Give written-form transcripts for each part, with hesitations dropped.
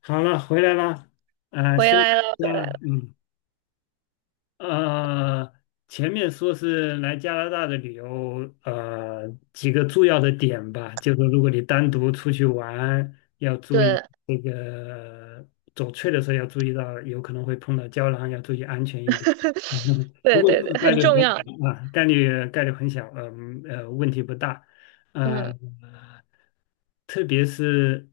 好了，回来了，嗯，回休息来了，一回下来了，了，嗯。呃，前面说是来加拿大的旅游，几个重要的点吧，就是如果你单独出去玩，要注意对，这个走翠的时候要注意到，有可能会碰到胶囊，要注意安全一点。不对过对这对，个概很率很重要。小啊，概率很小，问题不大，呃，嗯特别是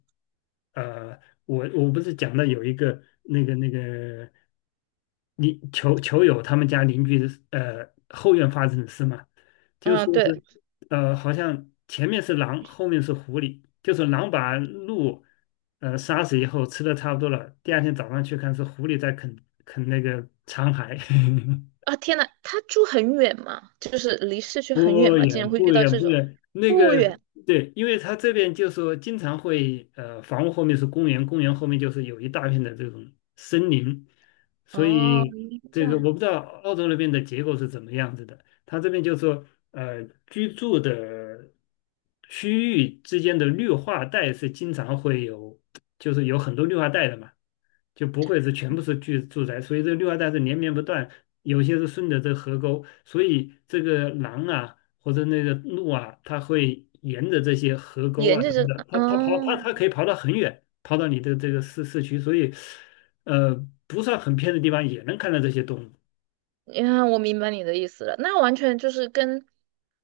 呃，我不是讲到有一个那个。你球友他们家邻居的后院发生的事嘛，就嗯，说是对好像前面是狼，后面是狐狸，就是狼把鹿杀死以后吃的差不多了，第二天早上去看是狐狸在啃那个残骸，啊，天呐，他住很远吗？就是离市区很远不吗？竟然远会遇不到远这不种远，那不个远对，因为他这边就说经常会，房屋后面是公园，公园后面就是有一大片的这种森林，所哦，以这这个样我不知道澳洲那边的结构是怎么样子的。他这边就说呃，居住的区域之间的绿化带是经常会有，就是有很多绿化带的嘛。就不会是全部是住宅，所以这绿化带是连绵不断，有些是顺着这河沟，所以这个狼啊或者那个鹿啊，它会沿着这些河沟沿啊着什这么的，个它它跑它哦，它可以跑到很远，跑到你的这个市区，所以呃不算很偏的地方也能看到这些动物，你看，我明白你的意思了。那完全就是跟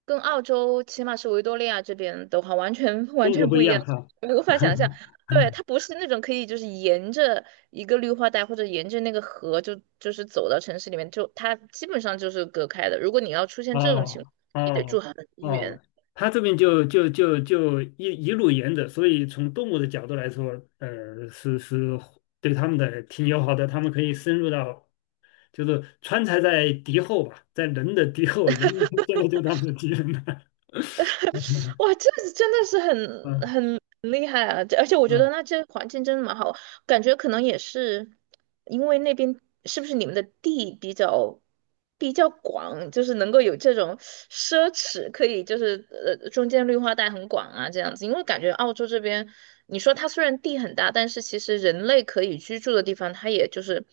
跟澳洲，起码是维多利亚这边的话，完全完中国全不不一一样样，哈。我无法想象。对，它不是那种可以就是沿着一个绿化带或者沿着那个河就是走到城市里面，就它基本上就是隔开的。如果你要出现这种情况，哦你得住哦很远。哦，他这边就一路沿着，所以从动物的角度来说，是对他们的挺友好的，他们可以深入到，就是川菜在敌后吧，在人的敌后，人 现在就是他们的敌人了。哇，这真的是很嗯很厉害啊！这而且我觉嗯得那这环境真的蛮好。感觉可能也是因为那边是不是你们的地比较广，就是能够有这种奢侈，可以就是中间绿化带很广啊这样子。因为感觉澳洲这边，你说它虽然地很大，但是其实人类可以居住的地方，它也就是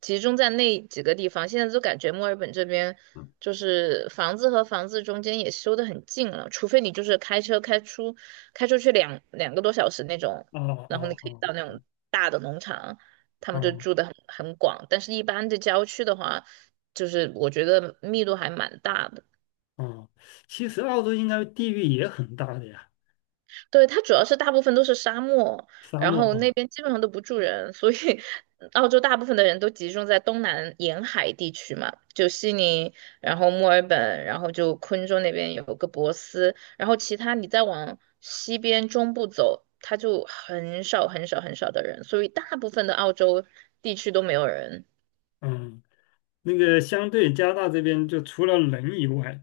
集中在那几个地方。现在就感觉墨尔本这边。就是房子和房子中间也修得很近了，除非你就是开车开出去两个多小时那种，哦然后你哦可以哦到那种大的农场，他们就哦住的很广。但是，一般的郊区的话，就是我觉得密度还蛮大的。哦，其实澳洲应该地域也很大的呀，对，它主要是大部分都是沙漠，沙然漠后那啊，边基本上都不住人，所以澳洲大部分的人都集中在东南沿海地区嘛，就悉尼，然后墨尔本，然后就昆州那边有个珀斯，然后其他你再往西边中部走，它就很少很少很少的人，所以大部分的澳洲地区都没有人。嗯，那个相对加拿大这边就除了人以外。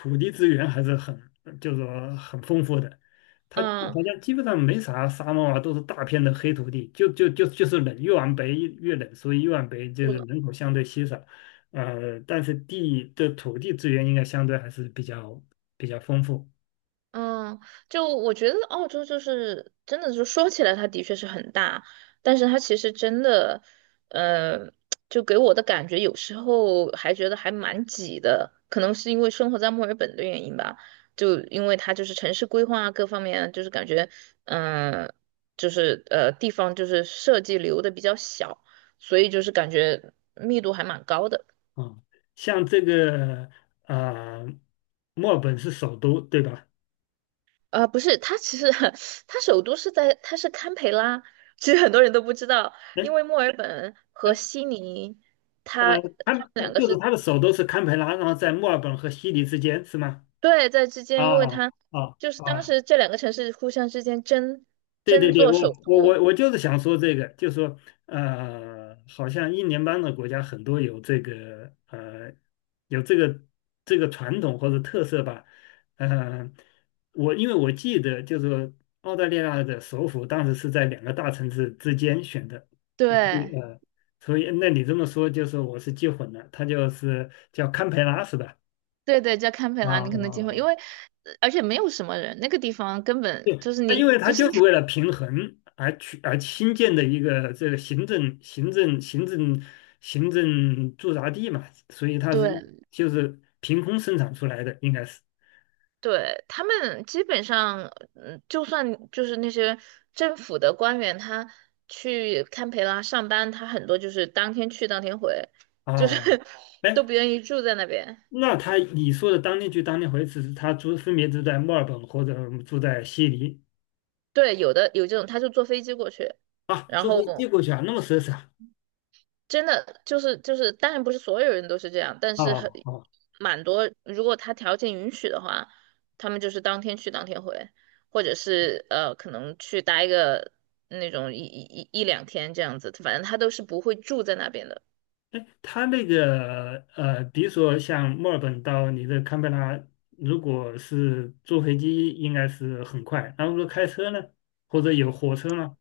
土地资源还是很，就是说很丰富的。它好嗯，像基本上没啥沙漠啊，都是大片的黑土地，就是冷，越往北越冷，所以越往北就是是的，人口相对稀少。但是地的土地资源应该相对还是比较丰富嗯，就我觉得澳洲就是真的，就说起来它的确是很大，但是它其实真的，呃，就给我的感觉有时候还觉得还蛮挤的，可能是因为生活在墨尔本的原因吧，就因为它就是城市规划啊各方面啊，就是感觉，嗯、就是地方就是设计留的比较小，所以就是感觉密度还蛮高的。啊。像这个啊、墨尔本是首都，对吧？不是，它其实 它首都是在，它是堪培拉。其实很多人都不知道，哎因为墨尔本和哎悉尼，呃，它它堪们两个就是是它的首都是堪培拉，然后在墨尔本和悉尼之间，是吗？对在之啊间，因为它啊就是当啊！时这两个城市互相之间争对对争对，做我首我我都。我就是想说这个，就说好像英联邦的国家很多有这个传统或者特色吧，呃，因为我记得就是说澳大利亚的首府当时是在两个大城市之间选的，呃所以对呃，所以那你这么说就是我是记混了，它就是叫堪培拉是吧？对对，叫堪培啊拉，啊你可能机会，因为啊！而且没有什么人，那个地方根本就对，是因你为他就是 就是 为了平衡而新建的一个这个行政行政行政行政驻扎地嘛，所以对就是凭空生产出来的，应该是。对，他们基本上，就算就是那些政府的官员，他去堪培拉上班，他很多就是当天去当天回，就是 哦，都哎，不愿意住在那边。那你说的当天去当天回，只是他分别住在墨尔本或者住在悉尼对，有的有这种，他就坐飞机过去，啊，然坐后飞机过去啊，那么奢侈啊？真的就是，当然不是所有人都是这样，但是很哦哦蛮多，如果他条件允许的话，他们就是当天去当天回，或者是可能去待个那种一两天这样子，反正他都是不会住在那边的。哎，它那个呃，比如说像墨尔本到你的堪培拉，如果是坐飞机，应该是很快。然后说开车呢，或者有火车呢？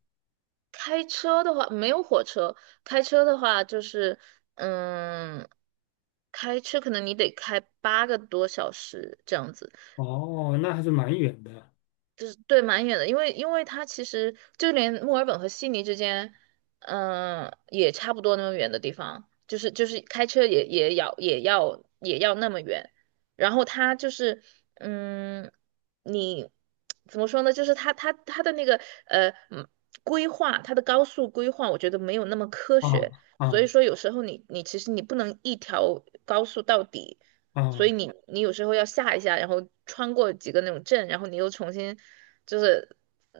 开车的话没有火车，开车的话就是嗯，开车可能你得开8个多小时这样子。哦，那还是蛮远的就是对蛮远的，因为它其实就连墨尔本和悉尼之间，也差不多那么远的地方，就是开车也要那么远，然后它就是嗯，你怎么说呢？就是它的那个呃嗯规划，它的高速规划，我觉得没有那么科啊学，所啊以说有时候你其实你不能一条高速到底。所啊以你有时候要下一下，然后穿过几个那种镇，然后你又重新就是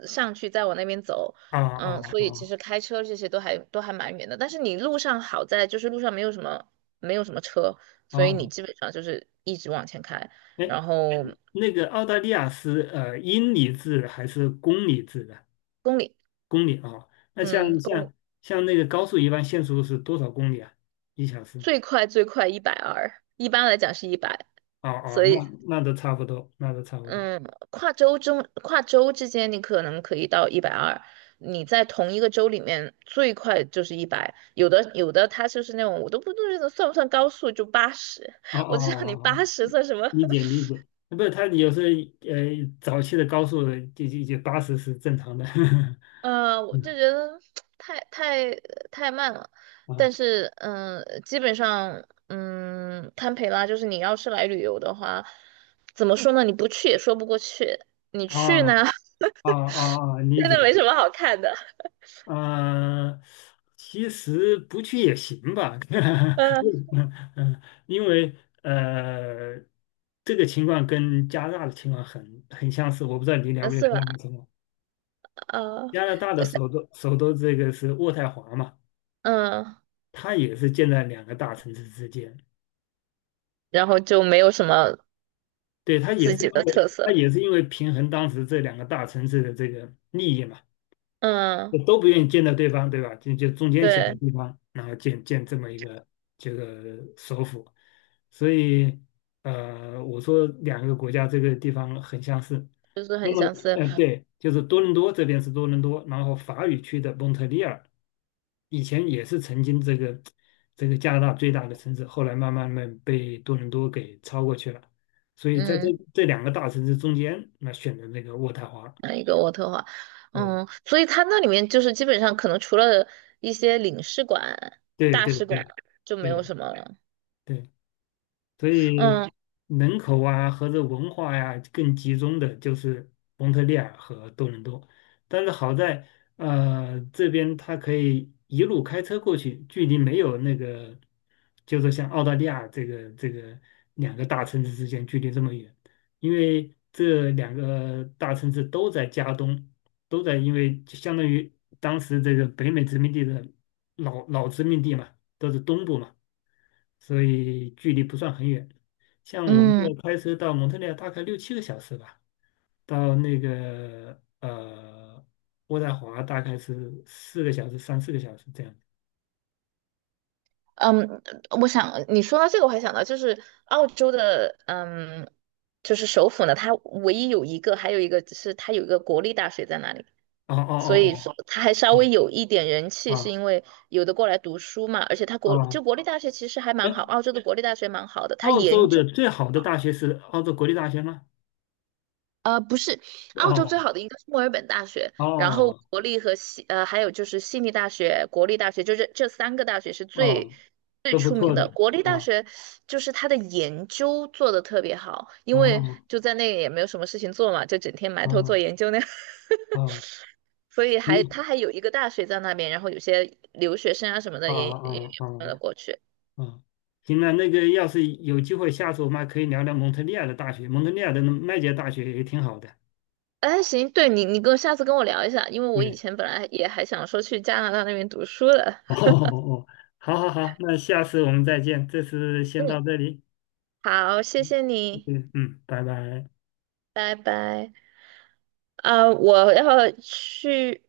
上去，再往那边走。啊嗯，啊所以其啊实开车这些都还蛮远的，但是你路上好在就是路上没有什么车，所以你啊！基本上就是一直往前开，哎，然后那个澳大利亚是英里制还是公里制的？公里，公里啊，那嗯，像公里像像那个高速一般限速是多少公里啊？1小时？最快一百二，一般来讲是一百，哦哦，所那以那都差不多，那都差不多。嗯，跨州之间，你可能可以到一百二。你在同一个州里面，最快就是一百。有的，它就是那种，我都不知道算不算高速，就八十。哦哦 我知哦，道你八哦，十算什么？理解 理解，哎不是他有时候呃早期的高速就80是正常的，我就嗯觉得太太太慢了。但啊是，基本上，堪培拉就是你要是来旅游的话，怎么说呢？你不去也说不过去，你去啊呢，啊，哦哦，理真的解，没什么好看的。啊，其实不去也行吧，嗯，嗯嗯，因为呃这个情况跟加拿大的情况很很相似，我不知道你了不了解是加吧？拿大情况，呃，加拿大的就是首都这个是渥太华嘛。嗯，它也是建在两个大城市之间，然后就没有什么对，自己的特色，他也是因为平衡当时这两个大城市的这个利益嘛，嗯，都不愿意见到对方，对吧？就中间选个对，地方，然后建这么一个这个首府，所以我说两个国家这个地方很相似。就是那很么，相似，嗯、对，就是多伦多这边是多伦多，然后法语区的蒙特利尔，以前也是曾经这个加拿大最大的城市，后来慢慢被多伦多给超过去了。所以在这嗯，这两个大城市中间，那选的那个渥太华，那一个渥特华，嗯，嗯，所以它那里面就是基本上可能除了一些领事馆、对大对使馆对。就没有对什么了，对，所以嗯人口啊和这文化呀、更集中的就是蒙特利尔和多伦多，但是好在这边它可以一路开车过去，距离没有那个，就是像澳大利亚这个两个大城市之间距离这么远，因为这两个大城市都在加东，都在因为就相当于当时这个北美殖民地的。老殖民地嘛，都是东部嘛，所以距离不算很远。像我们这嗯开车到蒙特利尔大概6、7个小时吧，到那个渥太华大概是四个小时、3、4个小时这样。嗯，我想你说到这个，我还想到就是澳洲的，就是首府呢，它唯一有一个，还有一个是它有一个国立大学在那里。哦所以说哦他还稍哦微哦有一点人气，是哦因为有的过来读书嘛，而且他哦哦！国立大学其实还蛮好，哎，澳洲的国立大学蛮好的，他澳研洲究的最好的大学是澳洲国立大学吗？不是澳洲最哦好的应该是墨尔本大学，然后哦国立和还有就是悉尼大学、国立大学，就这三个大学是最。哦，最都不出名错的的。国立大哦学，就是他的研究做的特别好，因哦为就在那也没有什么事情做嘛，就整天埋头做哦研究那样。哦，所以还他行还有一个大学在那边，然后有些留学生啊什么的啊啊也啊！搬哦了过去。哦啊，行了，那个要是有机会，下次我们还可以聊聊蒙特利尔的大学，蒙特利尔的麦杰大学也挺好的。哎，行，对你下次跟我聊一下，因为我以对，前本来也还想说去加拿大那边读书的。哦哦哦，好好好，那下次我们再见，这次先到嗯，这里，好，谢谢你，嗯嗯，拜拜。拜拜。啊、我要去。